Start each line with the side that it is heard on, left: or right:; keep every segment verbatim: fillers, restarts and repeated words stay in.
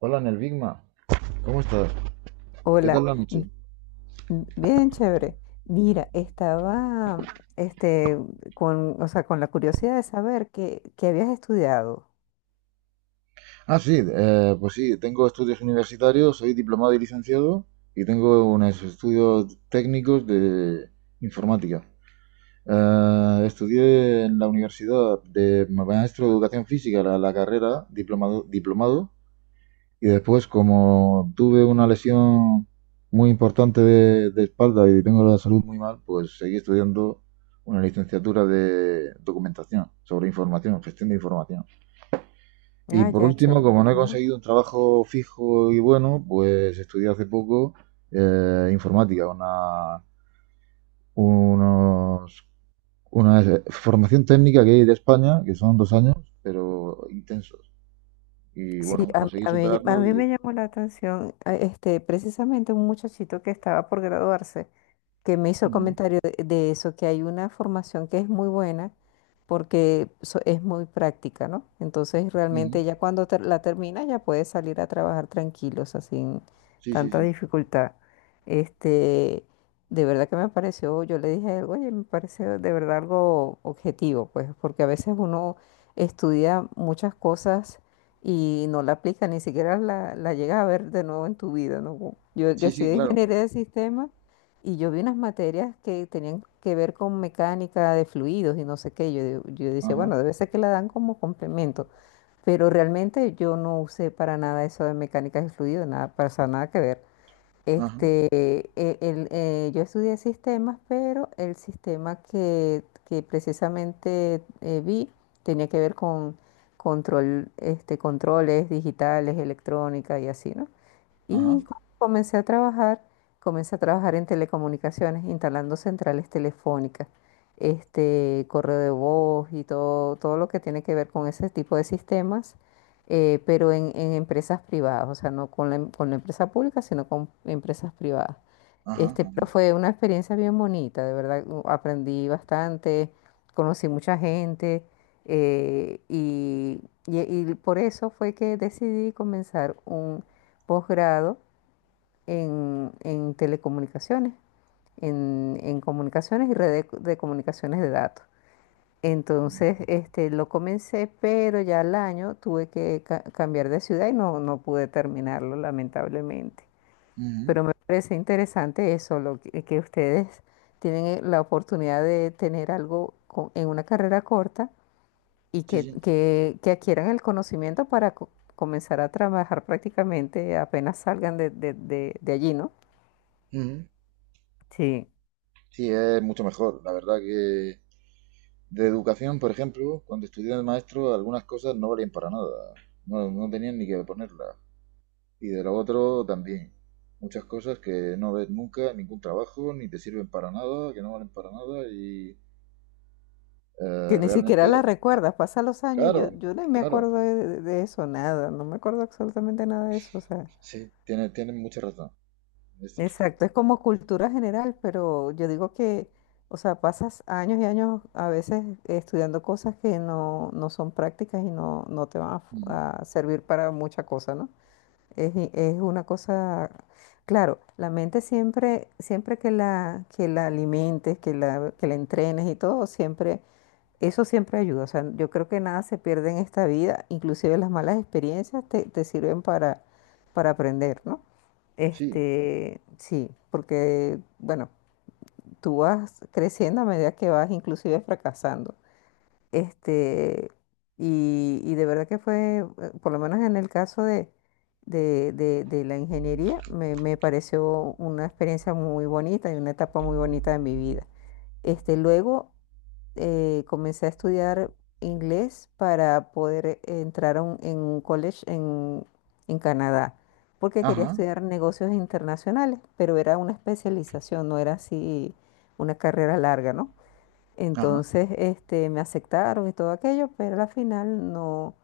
right: Hola, en el Bigma. ¿Cómo estás? ¿Qué
left: Hola,
right: tal la noche?
left: m- bien chévere. Mira, estaba este, con, o sea, con la curiosidad de saber qué, qué habías estudiado.
right: Ah, sí, eh, pues sí, tengo estudios universitarios, soy diplomado y licenciado y tengo unos estudios técnicos de informática. Eh, estudié en la universidad de maestro de educación física la, la carrera, diplomado, diplomado, y después como tuve una lesión muy importante de, de espalda y tengo la salud muy mal, pues seguí estudiando una licenciatura de documentación sobre información, gestión de información. Y
left: Ah,
right: por
left: ya,
right: último,
left: chévere.
right: como no he
left: Ajá.
right: conseguido un trabajo fijo y bueno, pues estudié hace poco eh, informática, una, unos- una formación técnica que hay de España, que son dos años, pero intensos. Y
left: Sí,
right: bueno,
left: a, mí,
right: conseguí
left: a mí- a
right: superarlo
left: mí
right: y...
left: me llamó la atención a- este, precisamente un muchachito que estaba por graduarse, que me hizo el
right: Ujú,
left: comentario de, de eso, que hay una formación que es muy buena, porque so- es muy práctica, ¿no? Entonces
right: ujú.
left: realmente ya cuando ter- la termina ya puedes salir a trabajar tranquilo, o sea, sin
right: Sí, sí,
left: tanta
right: sí.
left: dificultad. Este, de verdad que me pareció, yo le dije a él, oye, me pareció de verdad algo objetivo, pues, porque a veces uno estudia muchas cosas y no la aplica, ni siquiera la, la llega a ver de nuevo en tu vida, ¿no? Yo, yo
right: Sí, sí,
left: estudié
right: claro.
left: ingeniería de sistemas y yo vi unas materias que tenían que ver con mecánica de fluidos y no sé qué. Yo, digo- yo decía,
right: Ajá,
left: bueno, debe ser que la dan como complemento, pero realmente yo no usé para nada eso de mecánica de fluidos, nada, para eso nada que ver.
right: ajá,
left: Este, eh, el, eh, yo estudié sistemas, pero el sistema que, que precisamente eh, vi tenía que ver con control, este, controles digitales, electrónica y así, ¿no?
right: ajá,
left: Y co- comencé a trabajar, comencé a trabajar en telecomunicaciones, instalando centrales telefónicas, este, correo de voz y todo, todo lo que tiene que ver con ese tipo de sistemas, eh, pero en, en empresas privadas, o sea, no con la, em- con la empresa pública, sino con empresas privadas.
right: ajá,
left: Este, pero
right: ajá.
left: fue una experiencia bien bonita, de verdad, u- aprendí bastante, conocí mucha gente, eh, y, y y por eso fue que decidí comenzar un posgrado en, en telecomunicaciones, en, en comunicaciones y redes de, de comunicaciones de datos. Entonces, este, lo comencé, pero ya al año tuve que ca- cambiar de ciudad y no, no pude terminarlo, lamentablemente.
right: Ujú.
left: Pero me parece interesante eso, lo que, que ustedes tienen eh, la oportunidad de tener algo co- en una carrera corta y
right: Sí,
left: que,
right: sí.
left: que, que adquieran el conocimiento para co- comenzar a trabajar prácticamente apenas salgan de, de, de, de allí, ¿no?
right: Ujú.
left: Sí,
right: Sí, es mucho mejor. La verdad que de educación, por ejemplo, cuando estudié de maestro, algunas cosas no valían para nada. No, no tenían ni que ponerlas. Y de lo otro también. Muchas cosas que no ves nunca en ningún trabajo, ni te sirven para nada, que no valen para nada. Y
left: que
right: eh,
left: ni siquiera
right: realmente,
left: la recuerdas, pasan los años y yo,
right: claro,
left: yo no me
right: claro.
left: acuerdo de, de- de eso, nada, no me acuerdo absolutamente nada de eso, o sea,
right: Sí, tienes tiene mucha razón. Es cierto.
left: exacto, es como cultura general, pero yo digo que, o sea, pasas años y años a veces estudiando cosas que no, no son prácticas y no, no te van a, fu-
right: Mm,
left: a servir para mucha cosa, ¿no? Es, i- es una cosa, claro, la mente siempre, siempre que la, que la alimentes, que la, que la entrenes y todo, siempre eso siempre ayuda, o sea, yo creo que nada se pierde en esta vida, inclusive las malas experiencias te, te sirven para, para aprender, ¿no?
right: sí.
left: Este, sí, porque, bueno, tú vas creciendo a medida que vas inclusive fracasando. Este, y, y de verdad que fue, eh, por lo menos en el caso de, de, de- de la ingeniería, me, me pareció una experiencia muy bonita y una etapa muy bonita de mi vida. Este, luego eh, comencé a estudiar inglés para poder entrar a un- en un college en, en Canadá, porque quería
right: Ajá,
left: estudiar negocios internacionales, pero era una especialización, no era así una carrera larga, ¿no?
right: ajá,
left: Entonces, este, me aceptaron y todo aquello, pero al final no,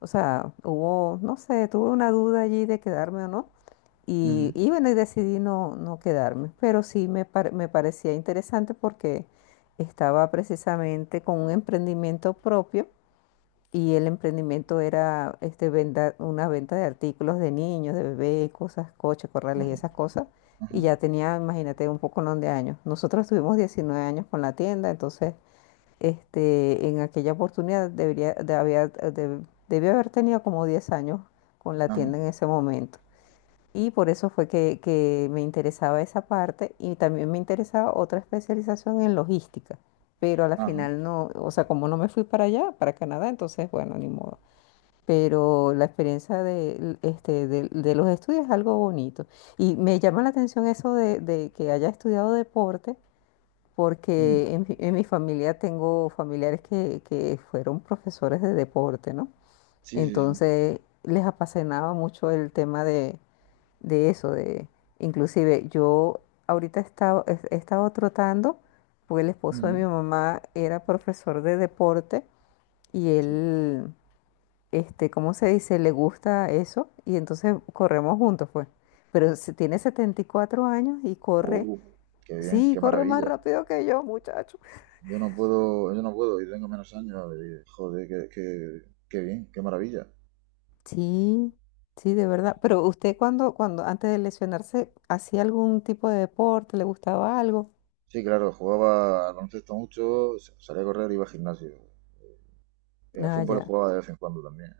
left: o sea, hubo, no sé, tuve una duda allí de quedarme o no.
right: ujú,
left: Y, y bueno, y decidí no, no quedarme, pero sí me, par- me parecía interesante porque estaba precisamente con un emprendimiento propio y el emprendimiento era este, venda- una venta de artículos de niños, de bebés, cosas, coches, corrales y
right: ajá,
left: esas cosas. Y
right: ajá,
left: ya tenía, imagínate, un poco no de años. Nosotros tuvimos 19 años con la tienda. Entonces, este, en aquella oportunidad debería, de, había- de- debí haber tenido como diez años con la
right: ajá,
left: tienda en ese momento. Y por eso fue que, que me interesaba esa parte y también me interesaba otra especialización en logística, pero a la
right: ajá.
left: final no, o sea, como no me fui para allá, para Canadá, entonces, bueno, ni modo. Pero la experiencia de, este, de, de los estudios es algo bonito. Y me llama la atención eso de, de que haya estudiado deporte,
right: Mm,
left: porque en, mi en mi familia tengo familiares que, que fueron profesores de deporte, ¿no?
right: sí, sí, sí.
left: Entonces les apasionaba mucho el tema de de eso, de inclusive yo ahorita he estado, he estado trotando, porque el esposo de mi
right: Ujú,
left: mamá era profesor de deporte y
right: sí.
left: él, este, ¿cómo se dice? Le gusta eso y entonces corremos juntos, pues. Pero se- tiene setenta y cuatro años y corre,
right: Oh, qué bien,
left: sí,
right: qué
left: corre más
right: maravilla.
left: rápido que yo, muchacho.
right: Yo no puedo, yo no puedo, y tengo menos años. Y joder, qué, qué, qué bien, qué maravilla.
left: Sí, sí, de verdad. Pero usted, cuando, cuando antes de lesionarse, ¿hacía algún tipo de deporte? ¿Le gustaba algo?
right: Sí, claro, jugaba al baloncesto mucho, sa- salía a correr, iba al gimnasio. Eh, al
left: Ah,
right: fútbol
left: ya.
right: jugaba de vez en cuando también.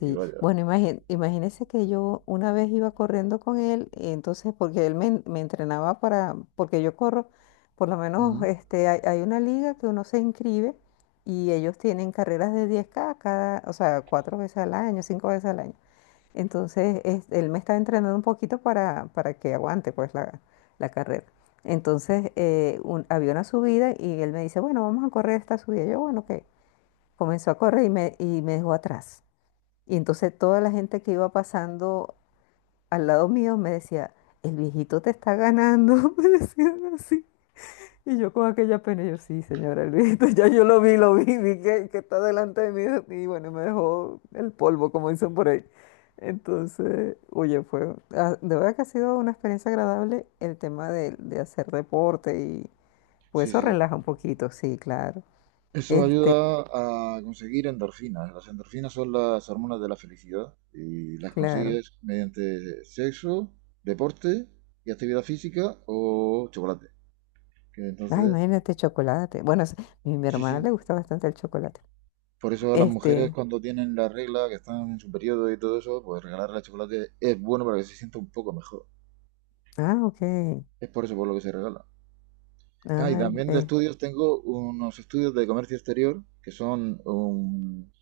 right: Y vaya.
left: bueno, imagín- imagínese que yo una vez iba corriendo con él, entonces, porque él me, en- me entrenaba para, porque yo corro, por lo menos,
right: Ujú.
left: este, hay, hay una liga que uno se inscribe y ellos tienen carreras de diez k cada, o sea, cuatro veces al año, cinco veces al año. Entonces, es- él me está entrenando un poquito para, para que aguante pues la, la carrera. Entonces, eh, un- había una subida y él me dice, bueno, vamos a correr esta subida. Yo, bueno, ok. Comenzó a correr y me, y me dejó atrás. Y entonces toda la gente que iba pasando al lado mío me decía: el viejito te está ganando, me decían así. Y yo con aquella pena, yo: sí, señora, el viejito, ya yo lo vi, lo vi, vi que, que está delante de mí y bueno, me dejó el polvo, como dicen por ahí. Entonces, oye, fue, ah, de verdad que ha sido una experiencia agradable el tema de, de hacer deporte y pues
right: Sí,
left: eso
right: sí.
left: relaja un poquito, sí, claro.
right: Eso ayuda
left: Este,
right: a conseguir endorfinas. Las endorfinas son las hormonas de la felicidad y las
left: claro.
right: consigues mediante sexo, deporte y actividad física o chocolate. Que
left: Ay,
right: entonces,
left: imagínate, chocolate. Bueno, es- mi, mi
right: sí,
left: hermana
right: sí.
left: le gusta bastante el chocolate.
right: Por eso las mujeres
left: Este,
right: cuando tienen la regla, que están en su periodo y todo eso, pues regalarle chocolate es bueno para que se sienta un poco mejor.
left: ah, ok.
right: Es por eso por lo que se regala. Ah, y
left: Ah,
right: también de
left: eh,
right: estudios tengo unos estudios de comercio exterior, que son un,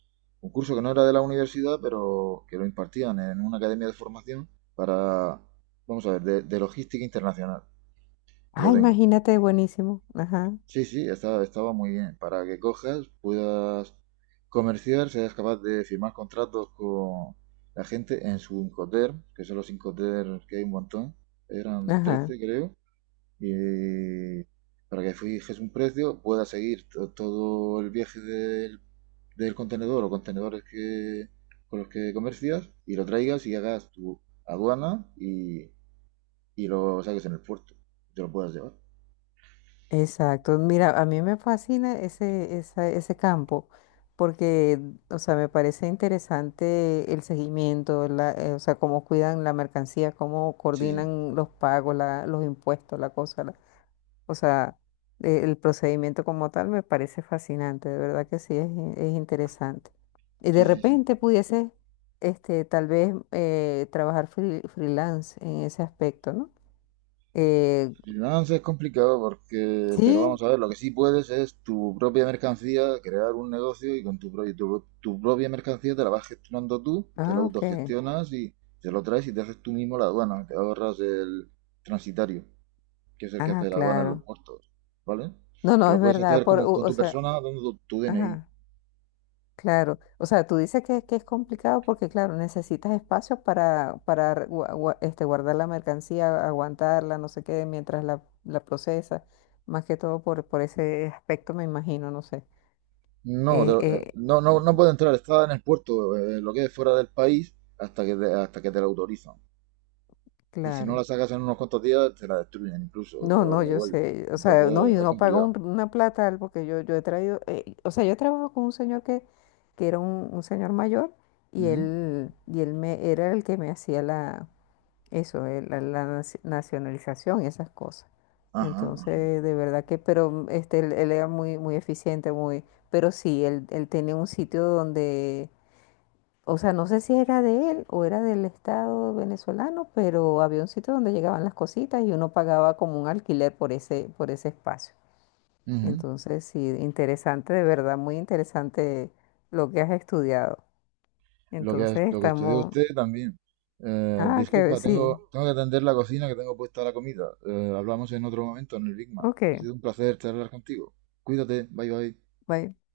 right: un curso que no era de la universidad, pero que lo impartían en una academia de formación para, vamos a ver, de, de logística internacional, que
left: ah,
right: lo tengo.
left: ¡Imagínate, buenísimo! Ajá,
right: Sí, sí, estaba, estaba muy bien. Para que cojas, puedas comerciar, seas capaz de firmar contratos con la gente en su Incoterm, que son los Incoterms que hay un montón, eran
left: ajá.
right: trece creo, y para que fijes un precio, puedas seguir to- todo el viaje del, del contenedor o contenedores que, con los que comercias y lo traigas y hagas tu aduana y, y lo saques en el puerto, y te lo puedas llevar.
left: Exacto. Mira, a mí me fascina ese, esa- ese campo porque, o sea, me parece interesante el seguimiento, la, eh, o sea, cómo cuidan la mercancía, cómo
right: Sí,
left: coordinan los pagos, la- los impuestos, la cosa. O sea, eh, el procedimiento como tal me parece fascinante, de verdad que sí, es, in- es interesante. Y de
right: sí, sí, sí, sí.
left: repente pudiese, este, tal vez, eh, trabajar free- freelance en ese aspecto, ¿no? Eh,
right: Freelance es complicado porque, pero
left: sí,
right: vamos a ver, lo que sí puedes es tu propia mercancía, crear un negocio y con tu, pro- tu, tu propia mercancía te la vas gestionando tú, te la
left: ah, ok,
right: autogestionas y te lo traes y te haces tú mismo la aduana, te ahorras el transitario, que es el que
left: ah,
right: hace la aduana en los
left: claro.
right: puertos, ¿vale?
left: No,
right: Que
left: no, es
right: lo puedes
left: verdad,
right: hacer
left: por,
right: como
left: u-
right: con
left: o
right: tu
left: sea,
right: persona dando tu, tu D N I.
left: ajá. Claro, o sea, tú dices que, que es complicado porque, claro, necesitas espacios para, para re- gua- gua- este, guardar la mercancía, aguantarla, no sé qué, mientras la, la procesa, más que todo por, por ese aspecto, me imagino, no sé.
right: No, te
left: Eh,
right: lo- eh,
left: eh,
right: no, no, no puede entrar, está en el puerto, eh, lo que es fuera del país, hasta que te- hasta que te lo autorizan. Y si no
left: claro.
right: la sacas en unos cuantos días, te la destruyen incluso,
left: No,
right: o la
left: no, yo
right: devuelven.
left: sé, o sea, no,
right: Entonces
left: yo
right: es
left: no pago
right: complicado.
left: un- una plata al- porque yo, yo he traído, eh, o sea, yo trabajo con un señor que, que era un, un señor mayor y
right: Ujú.
left: él, y él me, era el que me hacía la. Eso, eh, la, la naci- nacionalización y esas cosas.
right: Ajá, ajá.
left: Entonces, de verdad que, pero mm, este, él, él era muy, muy eficiente, muy, pero sí, él, él tenía un sitio donde, o sea, no sé si era de él o era del Estado venezolano, pero había un sitio donde llegaban las cositas y uno pagaba como un alquiler por ese, por ese espacio.
right: Ujú.
left: Entonces, sí, interesante, de verdad, muy interesante lo que has estudiado.
right: Lo que, es-
left: Entonces,
right: lo que estudió
left: estamos,
right: usted también. Eh,
left: ah, que
right: disculpa,
left: sí,
right: tengo, tengo que atender la cocina que tengo puesta la comida. Eh, hablamos en otro momento en el Big Mac.
left: ok,
right: Ha sido un placer charlar contigo. Cuídate, bye bye.
left: bye.